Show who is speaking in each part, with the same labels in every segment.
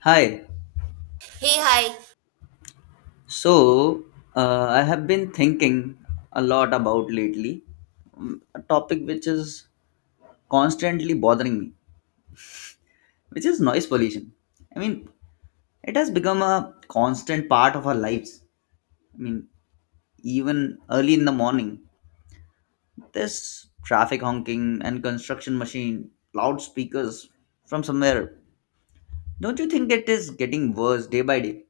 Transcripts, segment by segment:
Speaker 1: Hi.
Speaker 2: Hey, hi.
Speaker 1: So, I have been thinking a lot about lately a topic which is constantly bothering me, which is noise pollution. I mean, it has become a constant part of our lives. I mean, even early in the morning, there's traffic honking and construction machine, loudspeakers from somewhere. Don't you think it is getting worse day by day?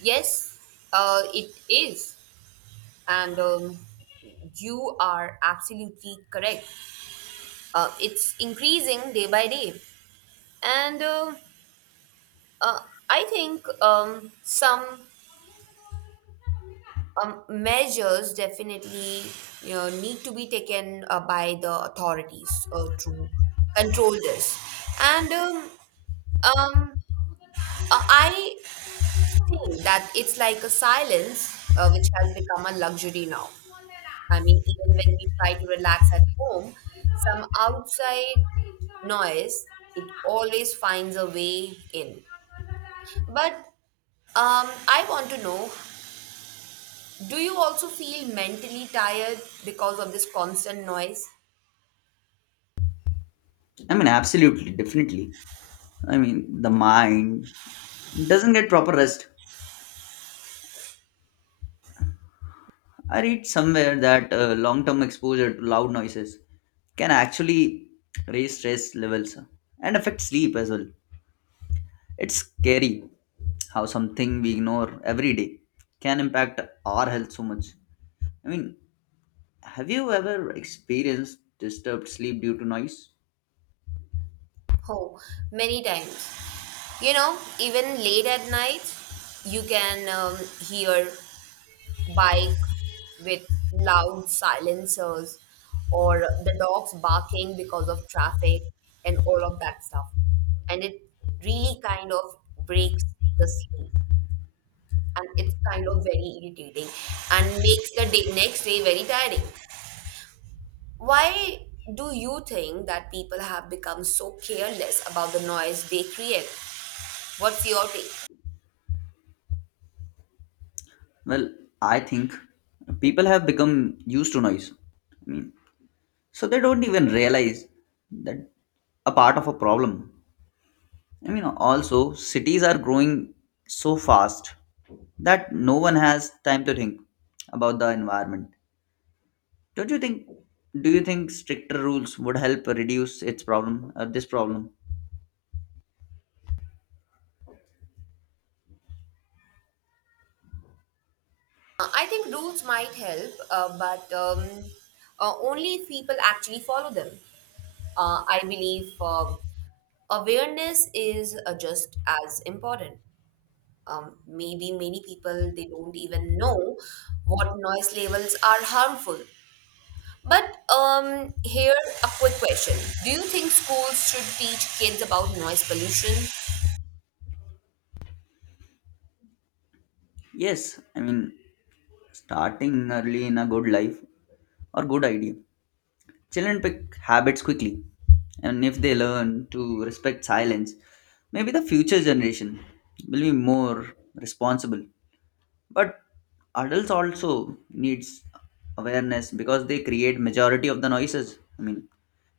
Speaker 2: Yes, it is. And you are absolutely correct. It's increasing day by day. And uh, I think some measures definitely need to be taken by the authorities to control this. And um, I think that it's like a silence which has become a luxury now. I mean, even when we try to relax at home, some outside noise, it always finds a way in. But I want to know, do you also feel mentally tired because of this constant noise?
Speaker 1: I mean, absolutely, definitely. I mean, the mind doesn't get proper rest. I read somewhere that long term exposure to loud noises can actually raise stress levels and affect sleep as well. It's scary how something we ignore every day can impact our health so much. I mean, have you ever experienced disturbed sleep due to noise?
Speaker 2: Oh, many times. You know, even late at night, you can hear bike with loud silencers or the dogs barking because of traffic and all of that stuff. And it really kind of breaks the sleep. And it's kind of very irritating and makes the day, next day very tiring. Why do you think that people have become so careless about the noise they create? What's your take?
Speaker 1: Well, I think people have become used to noise, so they don't even realize that a part of a problem. I mean, also, cities are growing so fast that no one has time to think about the environment. Don't you think? Do you think stricter rules would help reduce its problem or this problem?
Speaker 2: I think rules might help, but only if people actually follow them. I believe awareness is just as important. Maybe many people they don't even know what noise levels are harmful. But here a quick question: do you think schools should teach kids about noise pollution?
Speaker 1: Yes, I mean, starting early in a good life or good idea. Children pick habits quickly, and if they learn to respect silence, maybe the future generation will be more responsible. But adults also needs awareness because they create majority of the noises. I mean,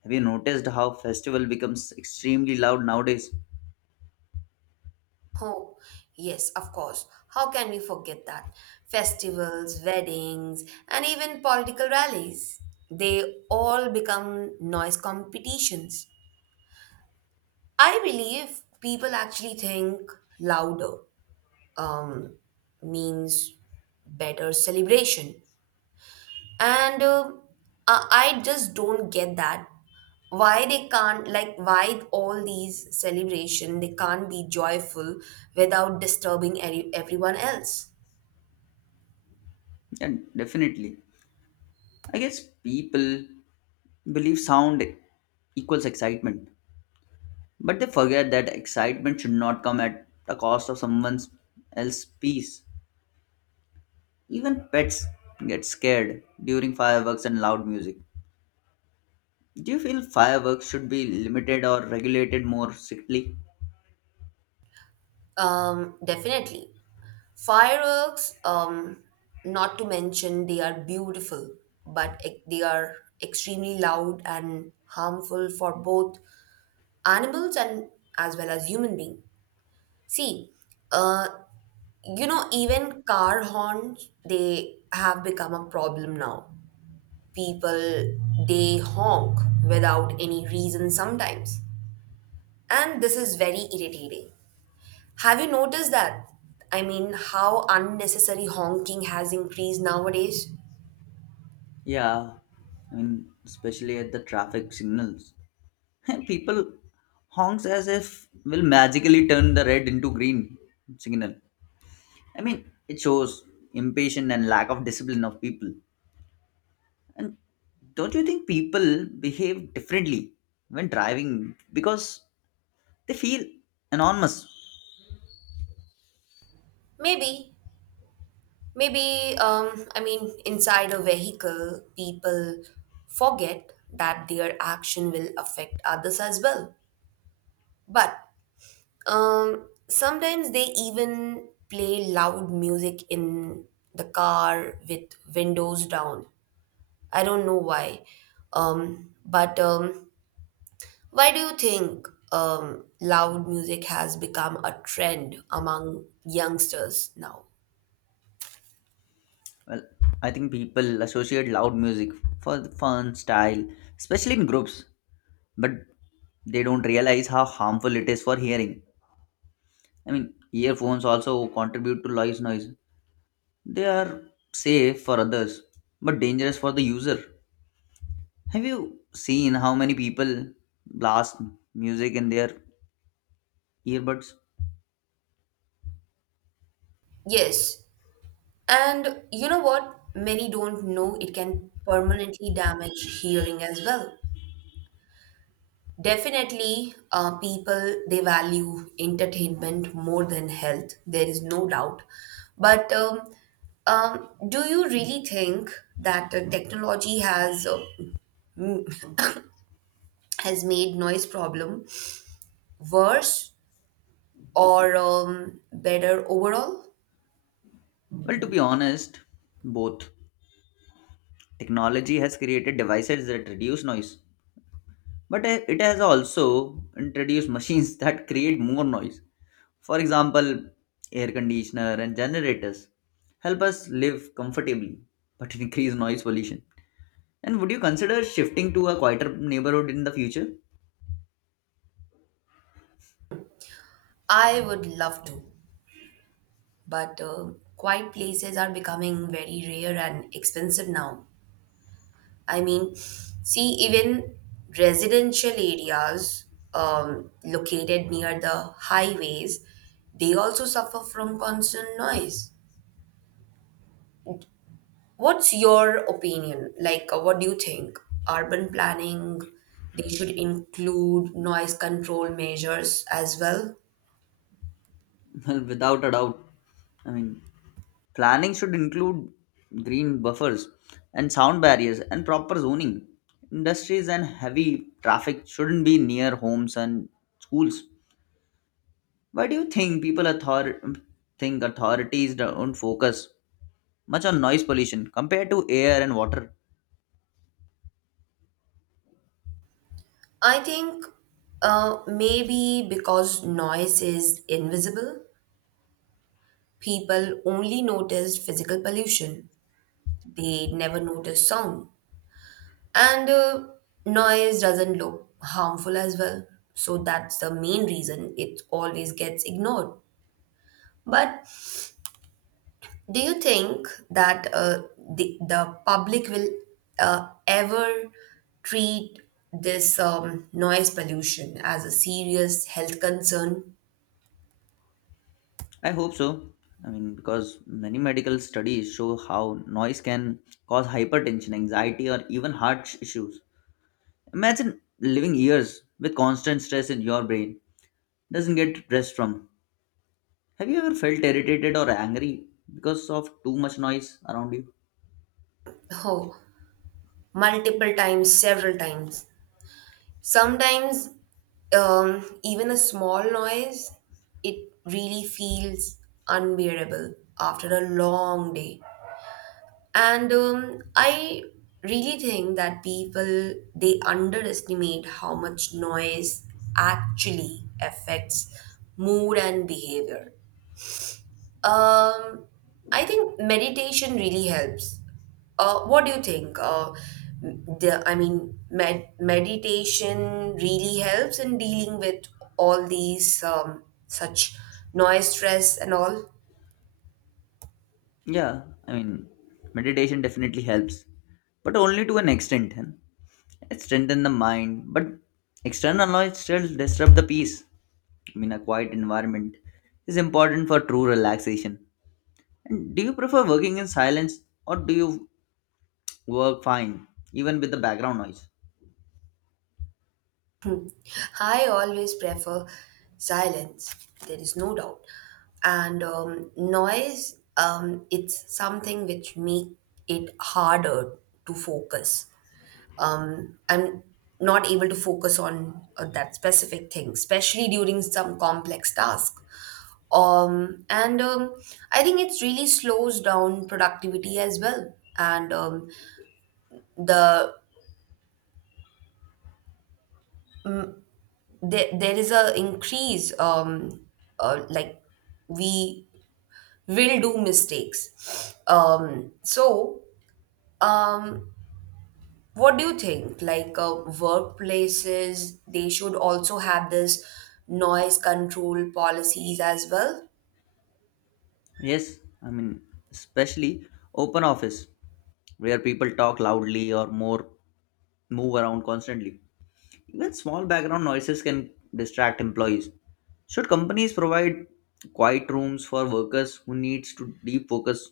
Speaker 1: have you noticed how festival becomes extremely loud nowadays?
Speaker 2: Oh, yes, of course. How can we forget that? Festivals, weddings, and even political rallies. They all become noise competitions. I believe people actually think louder um, means better celebration. And uh, I I just don't get that. Why they can't, like, why all these celebration, they can't be joyful without disturbing everyone else.
Speaker 1: And definitely, I guess people believe sound equals excitement, but they forget that excitement should not come at the cost of someone's else peace. Even pets get scared during fireworks and loud music. Do you feel fireworks should be limited or regulated more strictly?
Speaker 2: Definitely. Fireworks, not to mention they are beautiful, but they are extremely loud and harmful for both animals and as well as human being. See, uh you know, even car horns, they have become a problem now. People, they honk without any reason sometimes, and this is very irritating. Have you noticed that? I mean, how unnecessary honking has increased nowadays.
Speaker 1: Yeah, I mean, especially at the traffic signals, people honks as if will magically turn the red into green signal. I mean, it shows impatience and lack of discipline of people. And don't you think people behave differently when driving because they feel anonymous?
Speaker 2: maybe Maybe, I mean, inside a vehicle, people forget that their action will affect others as well. But sometimes they even play loud music in the car with windows down. I don't know why. But why do you think loud music has become a trend among youngsters now?
Speaker 1: Well, I think people associate loud music for the fun style, especially in groups, but they don't realize how harmful it is for hearing. I mean, earphones also contribute to noise. They are safe for others, but dangerous for the user. Have you seen how many people blast music in their earbuds?
Speaker 2: Yes. And you know what? Many don't know it can permanently damage hearing as well. Definitely, people they value entertainment more than health. There is no doubt. But do you really think that technology has m- has made noise problem worse or better overall?
Speaker 1: Well, to be honest, both. Technology has created devices that reduce noise, but it has also introduced machines that create more noise. For example, air conditioner and generators help us live comfortably, but increase noise pollution. And would you consider shifting to a quieter neighborhood in the future?
Speaker 2: I would love to, but quiet places are becoming very rare and expensive now. I mean, see, even residential areas located near the highways, they also suffer from constant noise. What's your opinion? Like, what do you think? Urban planning, they should include noise control measures as well.
Speaker 1: Well, without a doubt. I mean, planning should include green buffers and sound barriers and proper zoning. Industries and heavy traffic shouldn't be near homes and schools. Why do you think think authorities don't focus much on noise pollution compared to air and water?
Speaker 2: I think maybe because noise is invisible, people only notice physical pollution. They never notice sound. And noise doesn't look harmful as well. So that's the main reason it always gets ignored. But do you think that the public will ever treat this noise pollution as a serious health concern?
Speaker 1: I hope so. I mean, because many medical studies show how noise can cause hypertension, anxiety, or even issues. Imagine living years with constant stress in your brain doesn't get rest from. Have you ever felt irritated or angry because of too much noise around you?
Speaker 2: Oh, multiple times, several times. Sometimes, even a small noise, it really feels unbearable after a long day. And I really think that people they underestimate how much noise actually affects mood and behavior. Um, I think meditation really helps. What do you think? I mean, meditation really helps in dealing with all these such noise, stress, and all.
Speaker 1: Yeah, I mean, meditation definitely helps, but only to an extent. Huh? It strengthens the mind, but external noise still disrupt the peace. I mean, a quiet environment is important for true relaxation. And do you prefer working in silence or do you work fine even with the background noise?
Speaker 2: I always prefer silence. There is no doubt, and noise. It's something which make it harder to focus. I'm not able to focus on that specific thing, especially during some complex task. And I think it really slows down productivity as well. And um, the there there is a increase like we will do mistakes. So um, what do you think? Like, workplaces, they should also have this noise control policies as well.
Speaker 1: Yes, I mean, especially open office where people talk loudly or more move around constantly. Even small background noises can distract employees. Should companies provide quiet rooms for workers who needs to deep focus?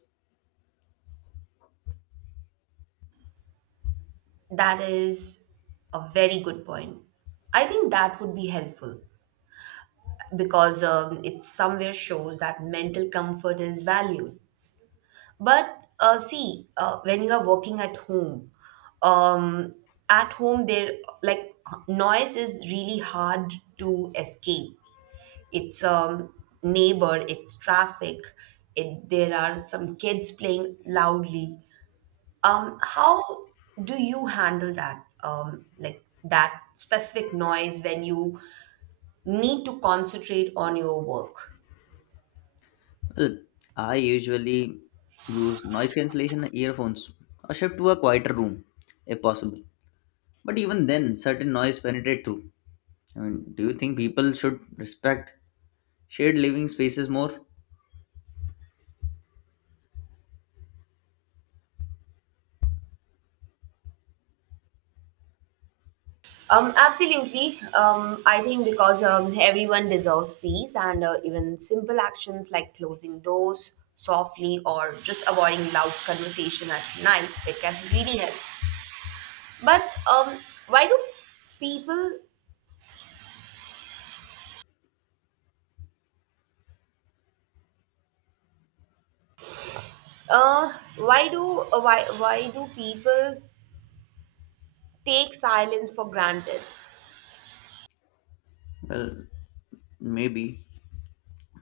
Speaker 2: That is a very good point. I think that would be helpful because it somewhere shows that mental comfort is valued. But see, when you are working um, at home there like noise is really hard to escape. It's neighbor, it's traffic, it there are some kids playing loudly. How do you handle that? Like that specific noise when you need to concentrate on your work?
Speaker 1: Well, I usually use noise cancellation earphones or shift to a quieter room if possible. But even then, certain noise penetrate through. I mean, do you think people should respect shared living spaces more?
Speaker 2: Absolutely. I think because everyone deserves peace, and even simple actions like closing doors softly or just avoiding loud conversation at night, it can really help. But um, why do people uh, why do people take silence for granted?
Speaker 1: Well, maybe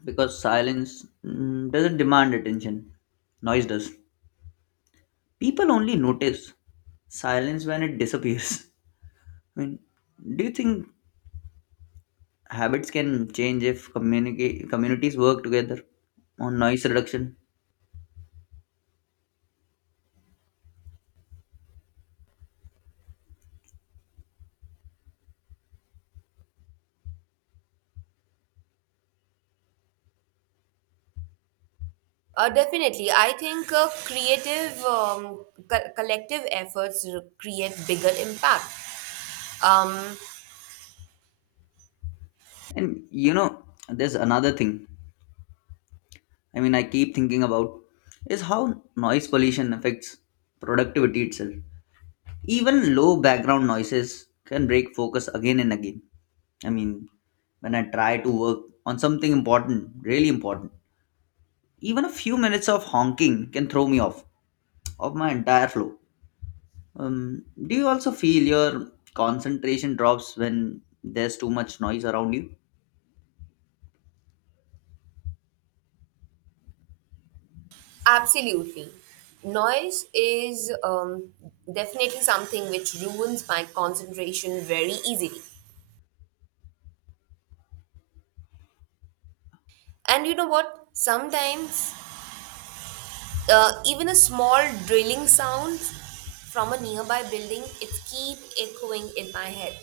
Speaker 1: because silence doesn't demand attention, noise does. People only notice silence when it disappears. I mean, do you think habits can change if communities work together on noise reduction?
Speaker 2: Definitely, I think creative collective efforts create bigger impact. Um,
Speaker 1: And you know, there's another thing. I mean, I keep thinking about is how noise pollution affects productivity itself. Even low background noises can break focus again and again. I mean, when I try to work on something important, really important, even a few minutes of honking can throw me off of my entire flow. Do you also feel your concentration drops when there's too much noise around you?
Speaker 2: absolutely, noise is definitely something which ruins my concentration very easily. And you know what? Sometimes even a small drilling sound from a nearby building, it keep echoing in my head.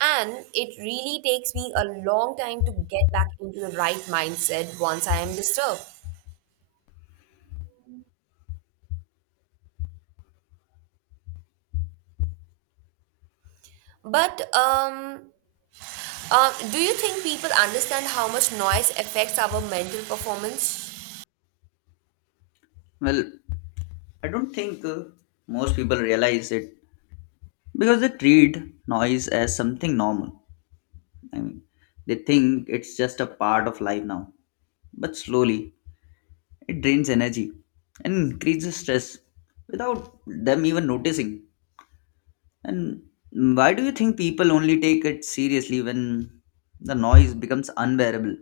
Speaker 2: And it really takes me a long time to get back into the right mindset once I am disturbed. But do you think people understand how much noise affects our mental performance?
Speaker 1: Well, I don't think most people realize it because they treat noise as something normal. I mean, they think it's just a part of life now. But slowly, it drains energy and increases stress without them even noticing. And why do you think people only take it seriously when the noise becomes unbearable?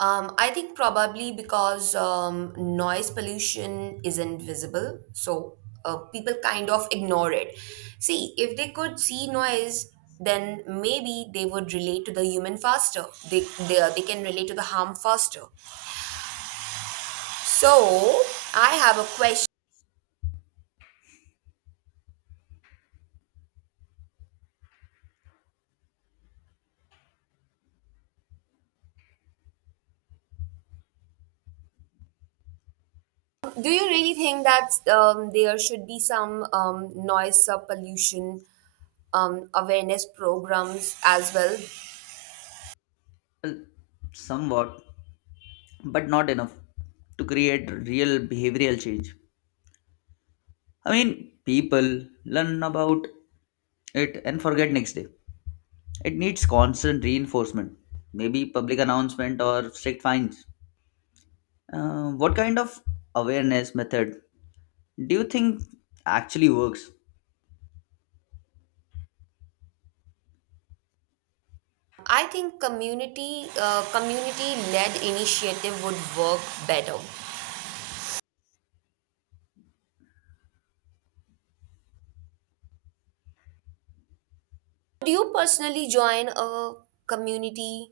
Speaker 2: I think probably because noise pollution isn't visible, so people kind of ignore it. See, if they could see noise, then maybe they would relate to the human faster. They can relate to the harm faster. So I have a question. Do you really think that there should be some noise pollution awareness programs as well?
Speaker 1: Well, somewhat, but not enough to create real behavioral change. I mean, people learn about it and forget next day. It needs constant reinforcement, maybe public announcement or strict fines. What kind of awareness method do you think actually works?
Speaker 2: I think community led initiative would work better. Would you personally join a community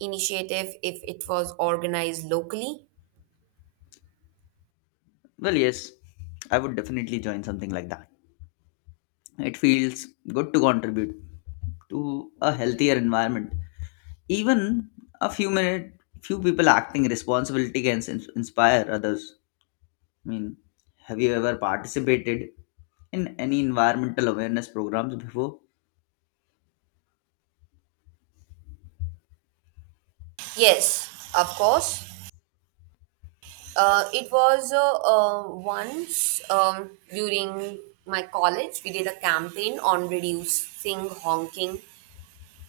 Speaker 2: initiative if it was organized locally?
Speaker 1: Well, yes, I would definitely join something like that. It feels good to contribute to a healthier environment. Even a few minute, few people acting responsibility can inspire others. I mean, have you ever participated in any environmental awareness programs before?
Speaker 2: Yes, of course. It was once during my college, we did a campaign on reducing honking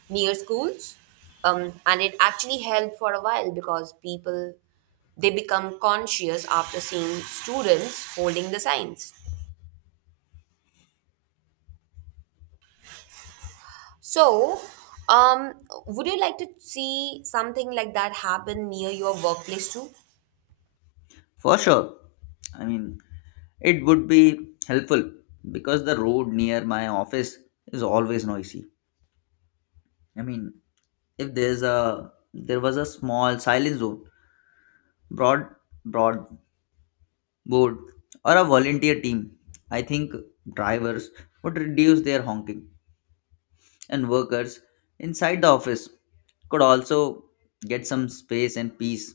Speaker 2: near schools, and it actually helped for a while because people they become conscious after seeing students holding the signs. So um, would you like to see something like that happen near your workplace too?
Speaker 1: For sure. I mean, it would be helpful because the road near my office is always noisy. I mean, if there was a small silent zone, broad broad board or a volunteer team, I think drivers would reduce their honking and workers inside the office could also get some space and peace.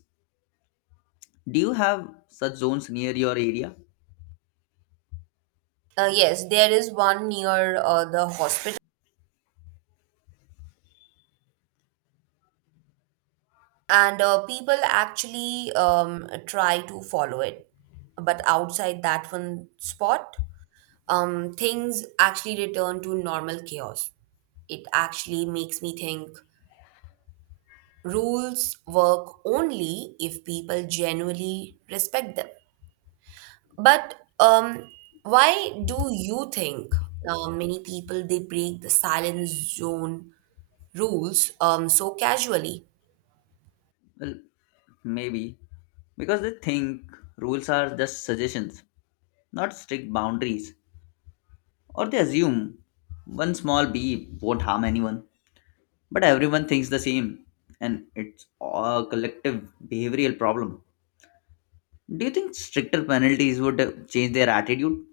Speaker 1: Do you have such zones near your area?
Speaker 2: Yes, there is one near the hospital, and people actually try to follow it, but outside that one spot, things actually return to normal chaos. It actually makes me think rules work only if people genuinely respect them. But why do you think many people they break the silence zone rules so casually?
Speaker 1: Well, maybe because they think rules are just suggestions, not strict boundaries, or they assume one small bee won't harm anyone. But everyone thinks the same, and it's a collective behavioral problem. Do you think stricter penalties would change their attitude?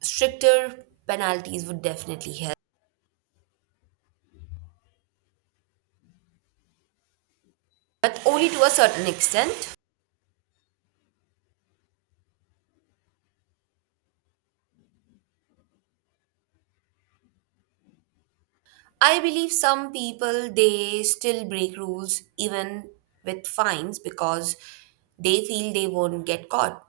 Speaker 2: Stricter penalties would definitely help, but only to a certain extent. I believe some people they still break rules even with fines because they feel they won't get caught.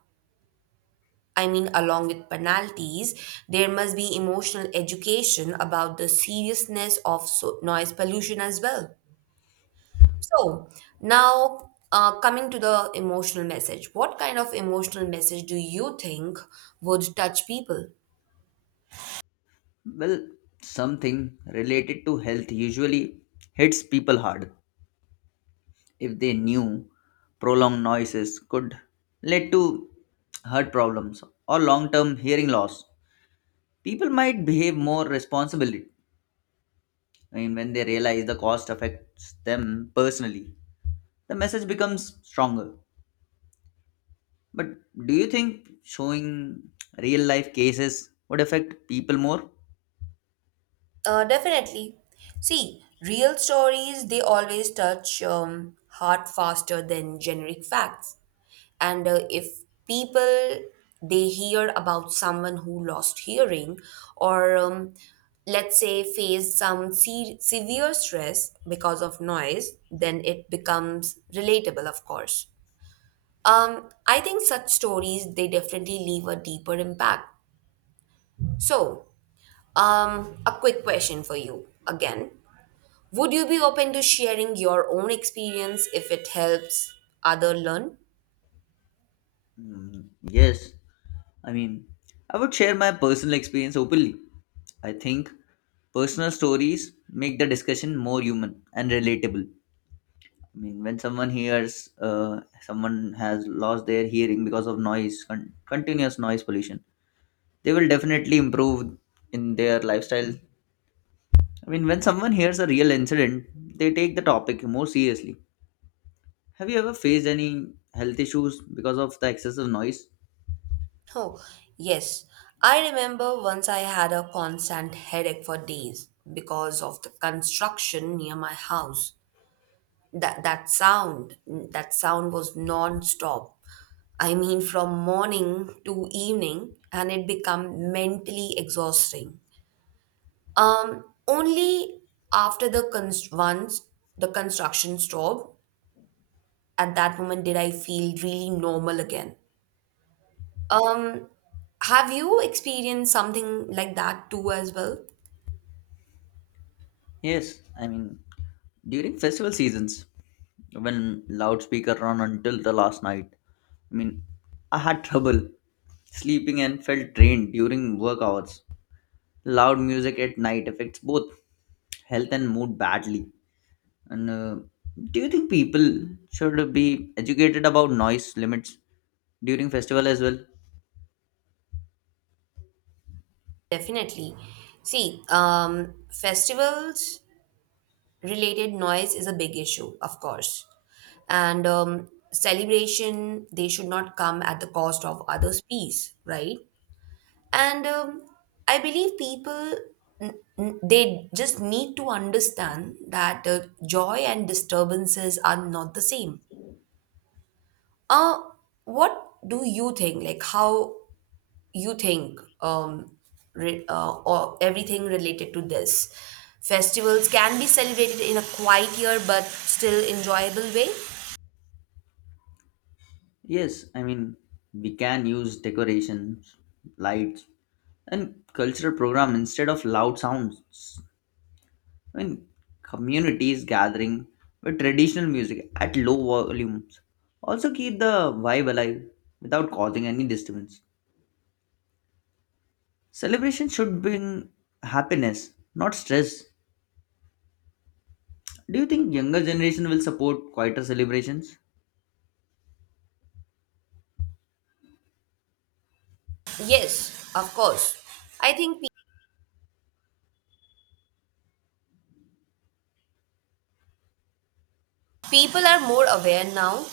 Speaker 2: I mean, along with penalties, there must be emotional education about the seriousness of noise pollution as well. So, now coming to the emotional message, what kind of emotional message do you think would touch people?
Speaker 1: Well, something related to health usually hits people hard if they knew prolonged noises could lead to heart problems or long-term hearing loss, people might behave more responsibly. I mean, when they realize the cost affects them personally, the message becomes stronger. But do you think showing real life cases would affect people more?
Speaker 2: Definitely. See, real stories, they always touch heart faster than generic facts. And if people they hear about someone who lost hearing or let's say faced some severe stress because of noise, then it becomes relatable, of course. I think such stories they definitely leave a deeper impact. So, a quick question for you again. Would you be open to sharing your own experience if it helps other learn?
Speaker 1: Mm, yes, I mean, I would share my personal experience openly. I think personal stories make the discussion more human and relatable. I mean, when someone hears someone has lost their hearing because of noise, continuous noise pollution, they will definitely improve in their lifestyle. I mean, when someone hears a real incident, they take the topic more seriously. Have you ever faced any health issues because of the excessive noise?
Speaker 2: Oh, yes. I remember once I had a constant headache for days because of the construction near my house. That sound was non-stop. I mean, from morning to evening, and it became mentally exhausting. Only after the once the construction stopped, at that moment, did I feel really normal again? Um, have you experienced something like that too as well?
Speaker 1: Yes, I mean, during festival seasons, when loudspeaker run until the last night, I mean, I had trouble sleeping and felt drained during work hours. Loud music at night affects both health and mood badly. And do you think people should be educated about noise limits during festival as well?
Speaker 2: Definitely. See, festivals related noise is a big issue, of course. And celebration, they should not come at the cost of others' peace, right? And I believe people, they just need to understand that joy and disturbances are not the same. Uh, what do you think? Like, how you think or everything related to this? Festivals can be celebrated in a quieter but still enjoyable way?
Speaker 1: Yes, I mean, we can use decorations, lights, and cultural program instead of loud sounds. I mean, communities gathering with traditional music at low volumes also keep the vibe alive without causing any disturbance. Celebration should bring happiness, not stress. Do you think younger generation will support quieter celebrations?
Speaker 2: Yes, of course. I think pe- people are more aware now.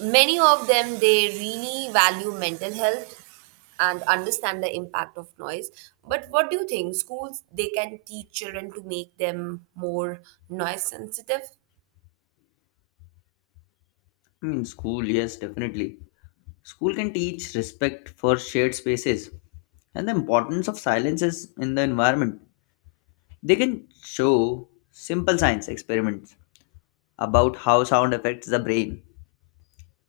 Speaker 2: Many of them, they really value mental health and understand the impact of noise. But what do you think? Schools, they can teach children to make them more noise sensitive?
Speaker 1: I mean, school, yes, definitely. School can teach respect for shared spaces and the importance of silences in the environment. They can show simple science experiments about how sound affects the brain.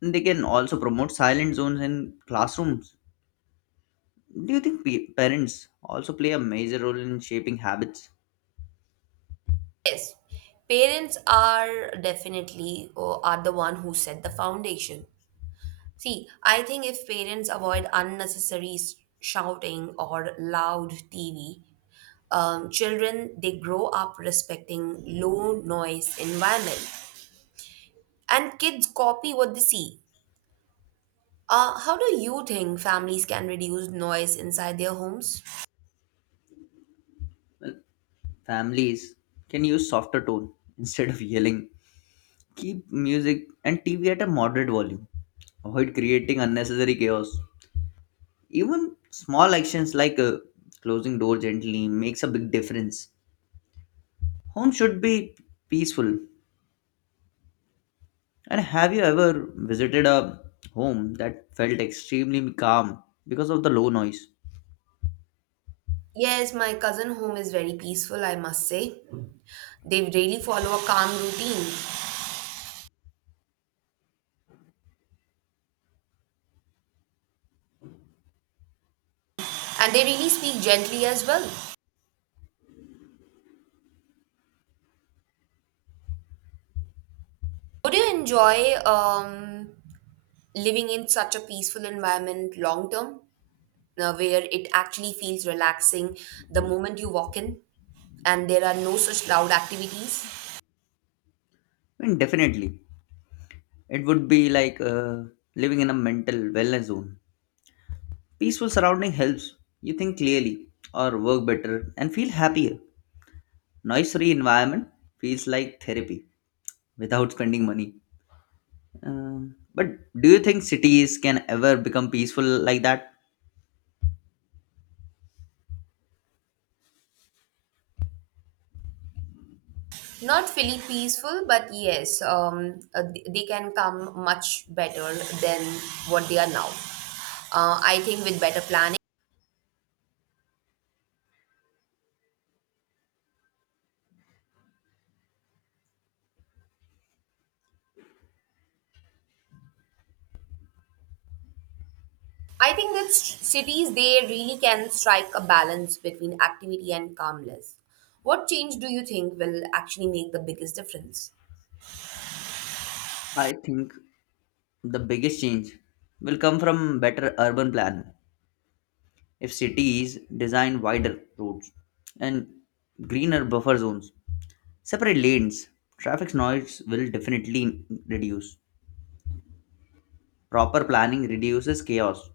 Speaker 1: They can also promote silent zones in classrooms. Do you think parents also play a major role in shaping habits?
Speaker 2: Yes, parents are definitely or are the one who set the foundation. See, I think if parents avoid unnecessary shouting or loud TV, children they grow up respecting low noise environment, and kids copy what they see. How do you think families can reduce noise inside their homes?
Speaker 1: Families can use softer tone instead of yelling. Keep music and TV at a moderate volume. Avoid creating unnecessary chaos. Even small actions like a closing door gently makes a big difference. Home should be peaceful. And have you ever visited a home that felt extremely calm because of the low noise?
Speaker 2: Yes, my cousin home is very peaceful, I must say. They really follow a calm routine and they really speak gently as well. Would you enjoy living in such a peaceful environment long term, where it actually feels relaxing the moment you walk in, and there are no such loud activities?
Speaker 1: I mean, definitely. It would be like living in a mental wellness zone. Peaceful surrounding helps you think clearly or work better and feel happier. Noise-free environment feels like therapy without spending money. But do you think cities can ever become peaceful like that?
Speaker 2: Not fully peaceful, but yes, they can come much better than what they are now. I think with better planning I think that cities they really can strike a balance between activity and calmness. What change do you think will actually make the biggest difference?
Speaker 1: I think the biggest change will come from better urban planning. If cities design wider roads and greener buffer zones, separate lanes, traffic noise will definitely reduce. Proper planning reduces chaos.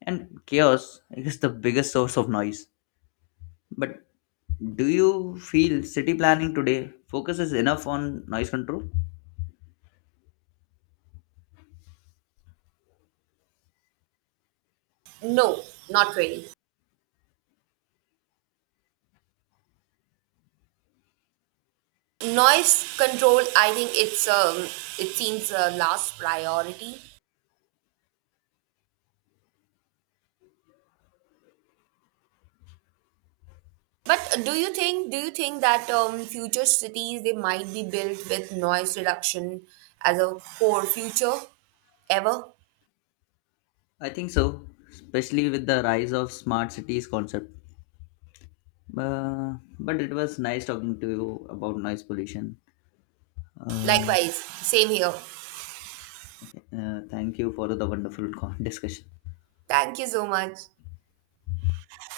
Speaker 1: And chaos is the biggest source of noise. But do you feel city planning today focuses enough on noise control?
Speaker 2: No, not really. Noise control, I think it's it seems a last priority. But do you think that future cities they might be built with noise reduction as a core future ever?
Speaker 1: I think so, especially with the rise of smart cities concept. Uh, but it was nice talking to you about noise pollution. Uh,
Speaker 2: Likewise, same here.
Speaker 1: thank you for the wonderful discussion.
Speaker 2: Thank you so much.